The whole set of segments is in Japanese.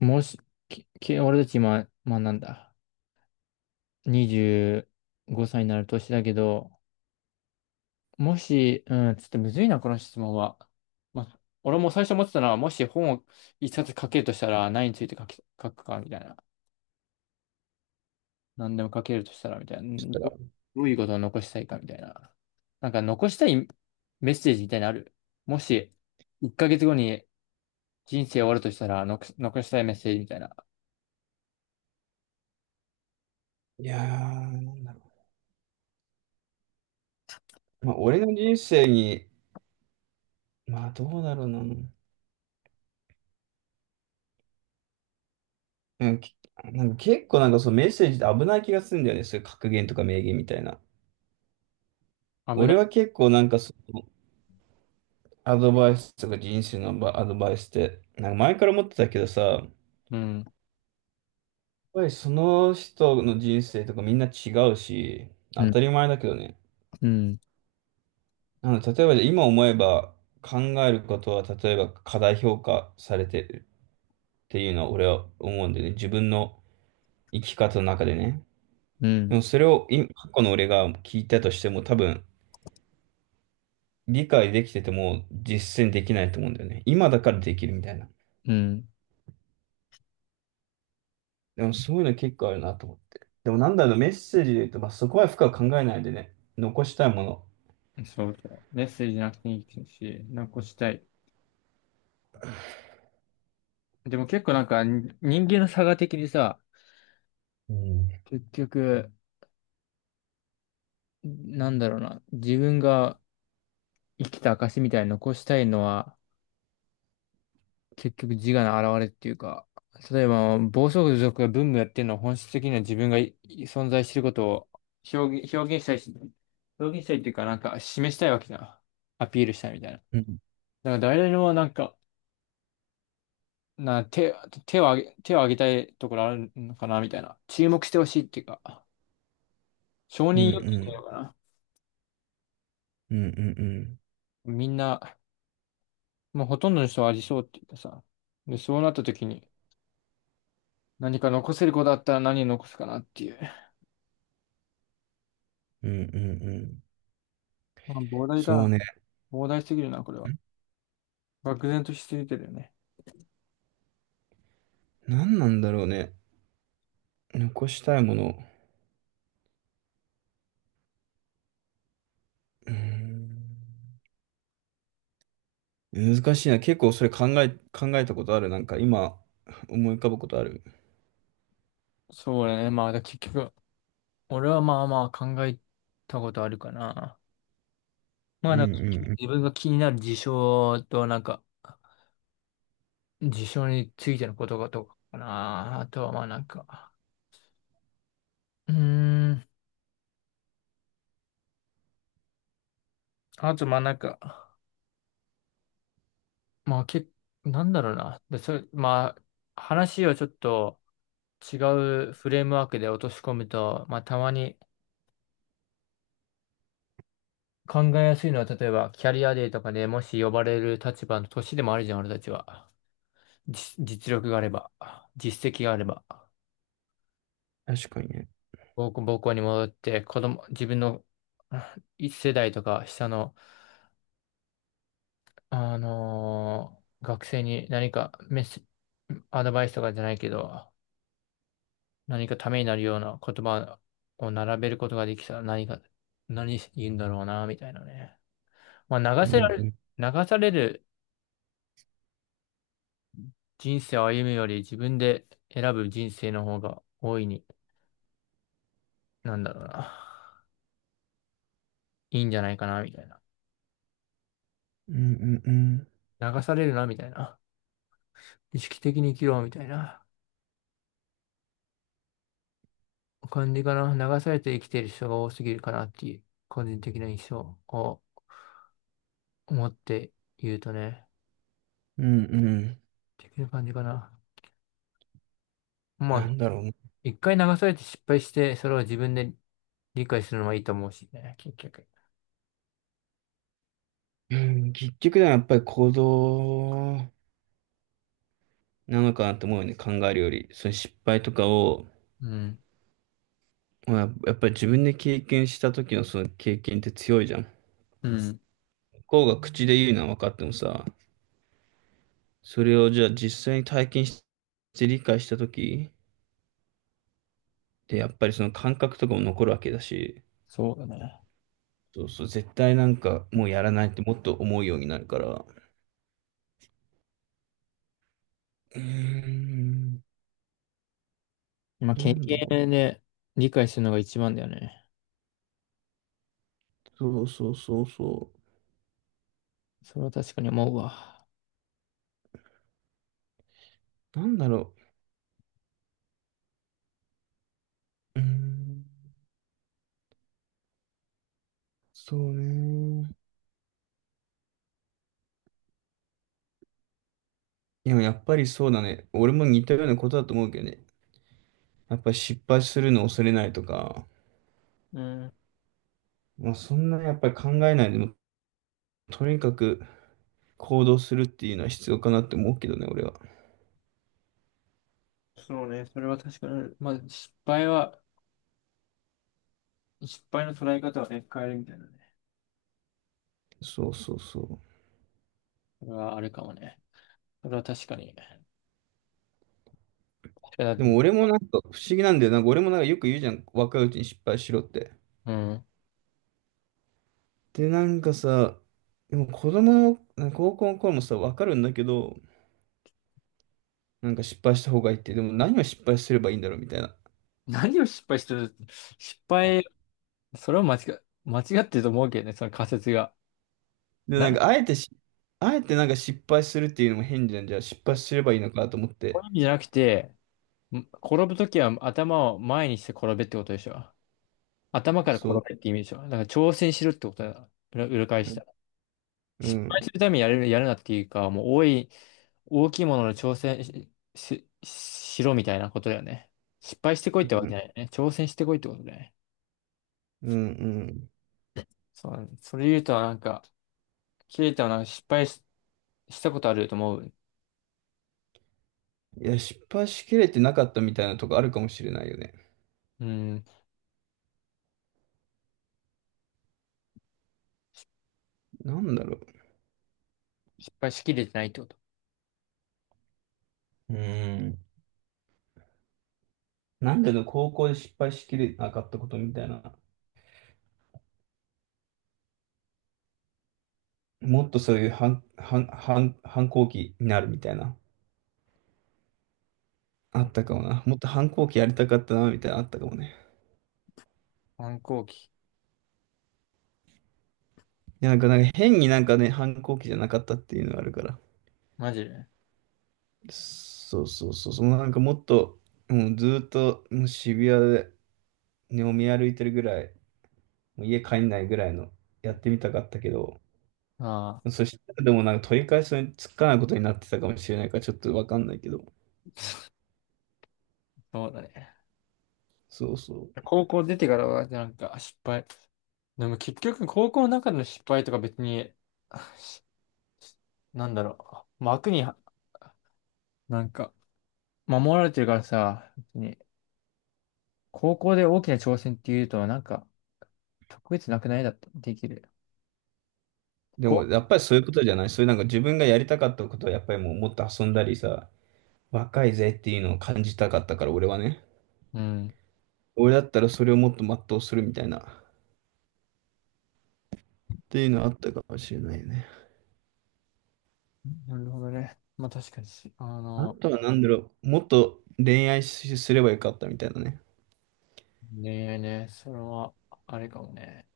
もし、俺たち今、まあなんだ、25歳になる年だけど、もし、うん、ちょっとむずいな、この質問は。まあ、俺も最初思ってたのは、もし本を一冊書けるとしたら、何について書くか、みたいな。何でも書けるとしたら、みたいな。したら。どういうことを残したいか、みたいな。なんか残したいメッセージみたいなのある。もし、1ヶ月後に人生終わるとしたら、残したいメッセージみたいな。いやー、なんだろう。まあ、俺の人生に、まあ、どうだろうな。うんきなんか結構なんかそのメッセージって危ない気がするんだよね。そういう格言とか名言みたいな。危な俺い。は結構なんかそのアドバイスとか人生のアドバイスって、なんか前から思ってたけどさ、やっうん。ぱりその人の人生とかみんな違うし、う当ん。たり前だけどね。うん。あの、例えばじゃあ今思えば考えることは例えば過大評価されてるっていうのは俺は思うんだよね。自分の生き方の中でね。うでもん。それを今、過去の俺が聞いたとしても多分理解できてても実践できないと思うんだよね。今だからできるみたいな。うん。でもそういうの結構あるなと思って。でもなんだろう、メッセージで言うと、まあ、そこは深く考えないでね、残したいもの。そうそう。メッセージなくていいし、なんかこうしたい。でも結構なんかに人間の差が的にさ、うん。結局、なんだろうな、自分が生きた証みたいに残したいのは、結局自我の表れっていうか、例えば暴走族が文武やってるのは本質的には自分が存在してることを表現したいし、表現したいっていうかなんか示したいわけじゃん。アピールしたいみたいな。だかうんら誰でもなんかな、手、手を挙げ、手を挙げたいところあるのかなみたいな。注目してほしいっていうか、承う認ん欲う求というんのかな。うんうんみんな、もうほとんどの人はありそうっていうかさ。で、そうなった時に、何か残せる子だったら何を残すかなっていう。うんうんうんうん。まあ、膨大かそうな。ね。膨大すぎるな、これは。漠然としすぎてるよね。何なんだろうね。残したいもの。うん。難しいな。結構それ考えたことある。なんか今思い浮かぶことある。そうだね。まあ、結局、俺はまあまあ考えたことあるかな。まうあ、ん結局うん自分が気になる事象と、なんか、事象についてのことがとかかな。あとはまあなんか、うーん。あと、まあなんか、まあなんだろうな。で、それ、まあ、話をちょっと違うフレームワークで落とし込むと、まあたまに考えやすいのは、例えばキャリアデーとかでもし呼ばれる立場の年でもあるじゃん、俺たちは。実力があれば、実績があれば、うん。確かにね。母校に戻って、子供、自分の一世代とか下の、学生に何かメッセ、アドバイスとかじゃないけど、何かためになるような言葉を並べることができたら何か、何言うんだろうな、みたいなね。まあ、うんう流んされる人生を歩むより自分で選ぶ人生の方が大いに、なんだろうな、いいんじゃないかな、みたいな。うんうんうん。流されるな、みたいな。意識的に生きろ、みたいな感じかな。流されて生きている人が多すぎるかなっていう、個人的な印象を持って言うとね、うんうん。的な感じかな。まなあんだろうね。一回流されて失敗して、それを自分で理解するのはいいと思うしね、結局。うん。結局でやっぱり行動なのかなと思うよね。考えるより。その失敗とかを、うん。まあ、やっぱり自分で経験した時のその経験って強いじゃん。向うん。こうが口で言うのは分かってもさ、それをじゃあ実際に体験して理解した時でやっぱりその感覚とかも残るわけだし、そうだね。そうそう、絶対なんかもうやらないってもっと思うようになるから。うーん。まあ、経なんだろう。験で理解するのが一番だよね。そうそうそうそそれは確かに思うわ。う。なんだろう。うーん。そうね。でもやっぱりそうだね。俺も似たようなことだと思うけどね。やっぱり失敗するのを恐れないとか、うん。まあそんなやっぱり考えないでも、とにかく行動するっていうのは必要かなって思うけどね、俺は。そうね。それは確かに。まあ、失敗は、失敗の捉え方はね、変えるみたいなね。そうそうそう。それはあるかもね。それは確かに。確かにだでっもて、俺もなんか不思議なんだよ。なんか俺もなんかよく言うじゃん。若いうちに失敗しろって。うん。で、なんかさ、でも子供の、なんか高校の頃もさ、わかるんだけど、なんか失敗した方がいいって、でも何を失敗すればいいんだろうみたいな。何を失敗してる失敗、それは間違ってると思うけどね、その仮説が。で、なん何、かあえてし、あえてなんか失敗するっていうのも変じゃん。じゃあ失敗すればいいのかと思っこういて。う意味じゃなくて、転ぶときは頭を前にして転べってことでしょ。頭から転そう。べって意味でしょ。だから挑戦しろってことだ。裏、裏返うしん。た。う失敗ん。するためにやるなっていうか、もう大きいものの挑戦しろみたいなことだよね。失敗してこいってわけじゃないよね。挑戦してこいってことだよね。うん。うん。そうだね、それ言うとなんか、切れたはなんか失敗し、したことあると思う。いや、失敗しきれてなかったみたいなとこあるかもしれないよね。うん。なんだろ失敗しきれてないってこと。う。うん。なんでの高校で失敗しきれなかったことみたいな。もっとそういう反抗期になるみたいな。あったかもな。もっと反抗期やりたかったな、みたいなあったかもね。反抗期。いや、なんか変になんかね、反抗期じゃなかったっていうのがあるから。マジで。そうそうそう、そのなんかもっと、もうずーっともう渋谷で飲み歩いてるぐらい、もう家帰んないぐらいのやってみたかったけど、ああ、そしたらでもなんか取り返しにつかないことになってたかもしれないからちょっとわかんないけど、そうだね。そうそう。高校出てからはなんか失敗。でも結局高校の中での失敗とか別に、しなんだろう、枠には、なんか、守られてるからさ、別に、高校で大きな挑戦っていうと、なんか、特別なくないだって、できる。でこもやっぱりそういうことじゃない、そういうなんか自分がやりたかったことはやっぱりもうもっと遊んだりさ、若いぜっていうのを感じたかったから俺はね、うん。俺だったらそれをもっと全うするみたいな。っていうのあったかもしれないね。なるほどね。まあ確かにあとは何だろう、もっと恋愛すればよかったみたいなね。恋愛ね、それは、あれかもね。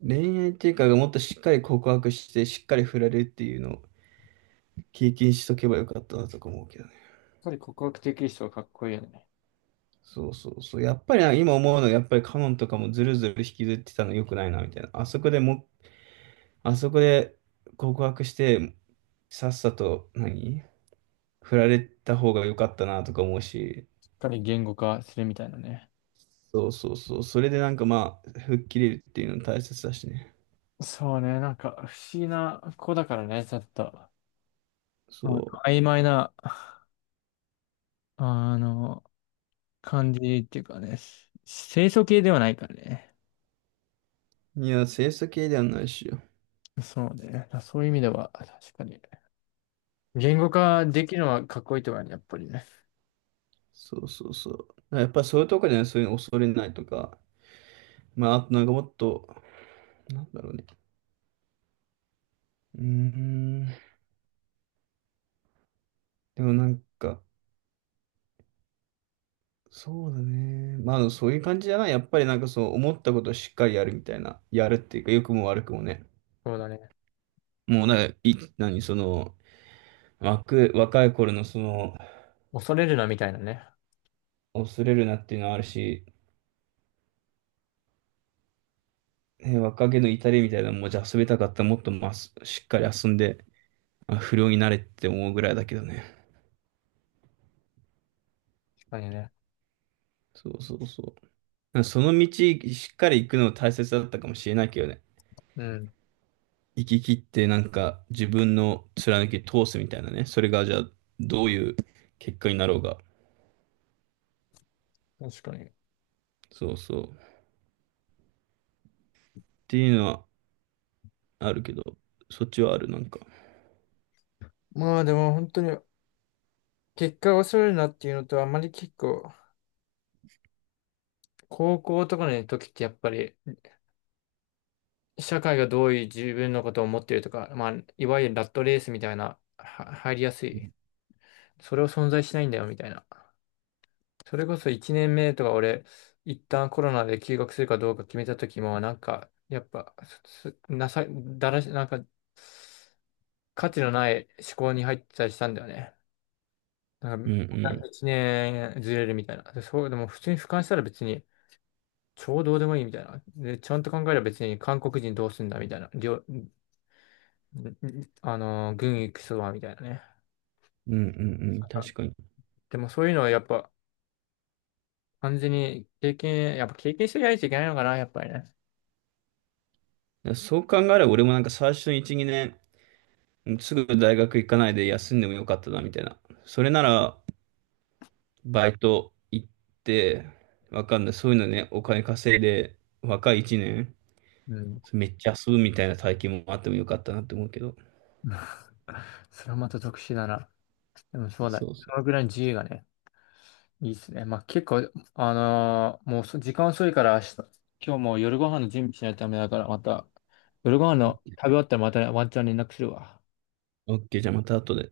恋愛っていうか、もっとしっかり告白して、しっかり振られるっていうのを経験しとけばよかったなとか思うけどね。やっぱり告白できる人はかっこいいよね。そうそうそう。やっぱりな今思うのは、やっぱりカノンとかもずるずる引きずってたの良くないな、みたいな。あそこでも、あそこで告白して、さっさと何、振られた方が良かったなとか思うし、しっかり言語化するみたいなね。そうそうそう。それでなんかまあ、吹っ切れるっていうの大切だしね。そうね、なんか、不思議な子だからね、ちょっと。なんそかう。曖昧なあの、感じっていうかね、清楚系ではないからね。いや、清楚系ではないしよ。そうね。そういう意味では、確かに。言語化できるのはかっこいいとかね、やっぱりね。そうそうそう。やっぱそういうとこじゃない、そういうの恐れないとか。まあ、あとなんかもっと、なんだろうね。うーん。でもなんか、そうだね。まあ、でもそういう感じじゃない。やっぱりなんかそう、思ったことをしっかりやるみたいな。やるっていうか、良くも悪くもね。そうだね。もうなんか、その、若い頃のその、恐れるなみたいなね。恐れるなっていうのはあるし、ね、若気の至りみたいなのも、じゃあ遊びたかったらもっとまあ、しっかり遊んで、まあ、不良になれって思うぐらいだけどね。確かにね。そうそうそう。その道しっかり行くの大切だったかもしれないけどね。うん。行き切ってなんか自分の貫き通すみたいなね。それがじゃあどういう結果になろうが。確かに。そうそう。っていうのはあるけど、そっちはあるなんか。まあでも本当に、結果を恐れるなっていうのと、あまり結構、高校とかの時ってやっぱり、社会がどういう自分のことを思ってるとか、まあ、いわゆるラットレースみたいな、は入りやすい。それを存在しないんだよみたいな。それこそ1年目とか俺、一旦コロナで休学するかどうか決めた時も、なんか、やっぱ、すなさ、だらし、なんか、価値のない思考に入ってたりしたんだよね。なんうか、んうん。1年ずれるみたいな。で、そう、でも普通に俯瞰したら別に、超どうでもいいみたいな。で、ちゃんと考えれば別に韓国人どうすんだみたいな。りょ、んん、軍行くそばみたいなね。うんうんうん。確かに。だかでもそういうのはやっぱ、完全に経験、やっぱ経験してないといけないのかな、やっぱりね。らそう考えれば俺もなんか最初の1、2年、すぐ大学行かないで休んでもよかったなみたいな。それならバイト行って、わかんない。そういうのね、お金稼いで、若い1年、うん めっちゃ遊ぶみたいな体験もあってもよかったなって思うけど。それはまた特殊だな。でもそうだ。そうそそのぐらいの自由がね、いいっすね。まあ結構、もう時間遅いから明日、今日もう夜ご飯の準備しないとダメだから、また、夜ご飯の食べ終わったらまたワンチャン連絡するわ。う。OK、じゃあまた後で。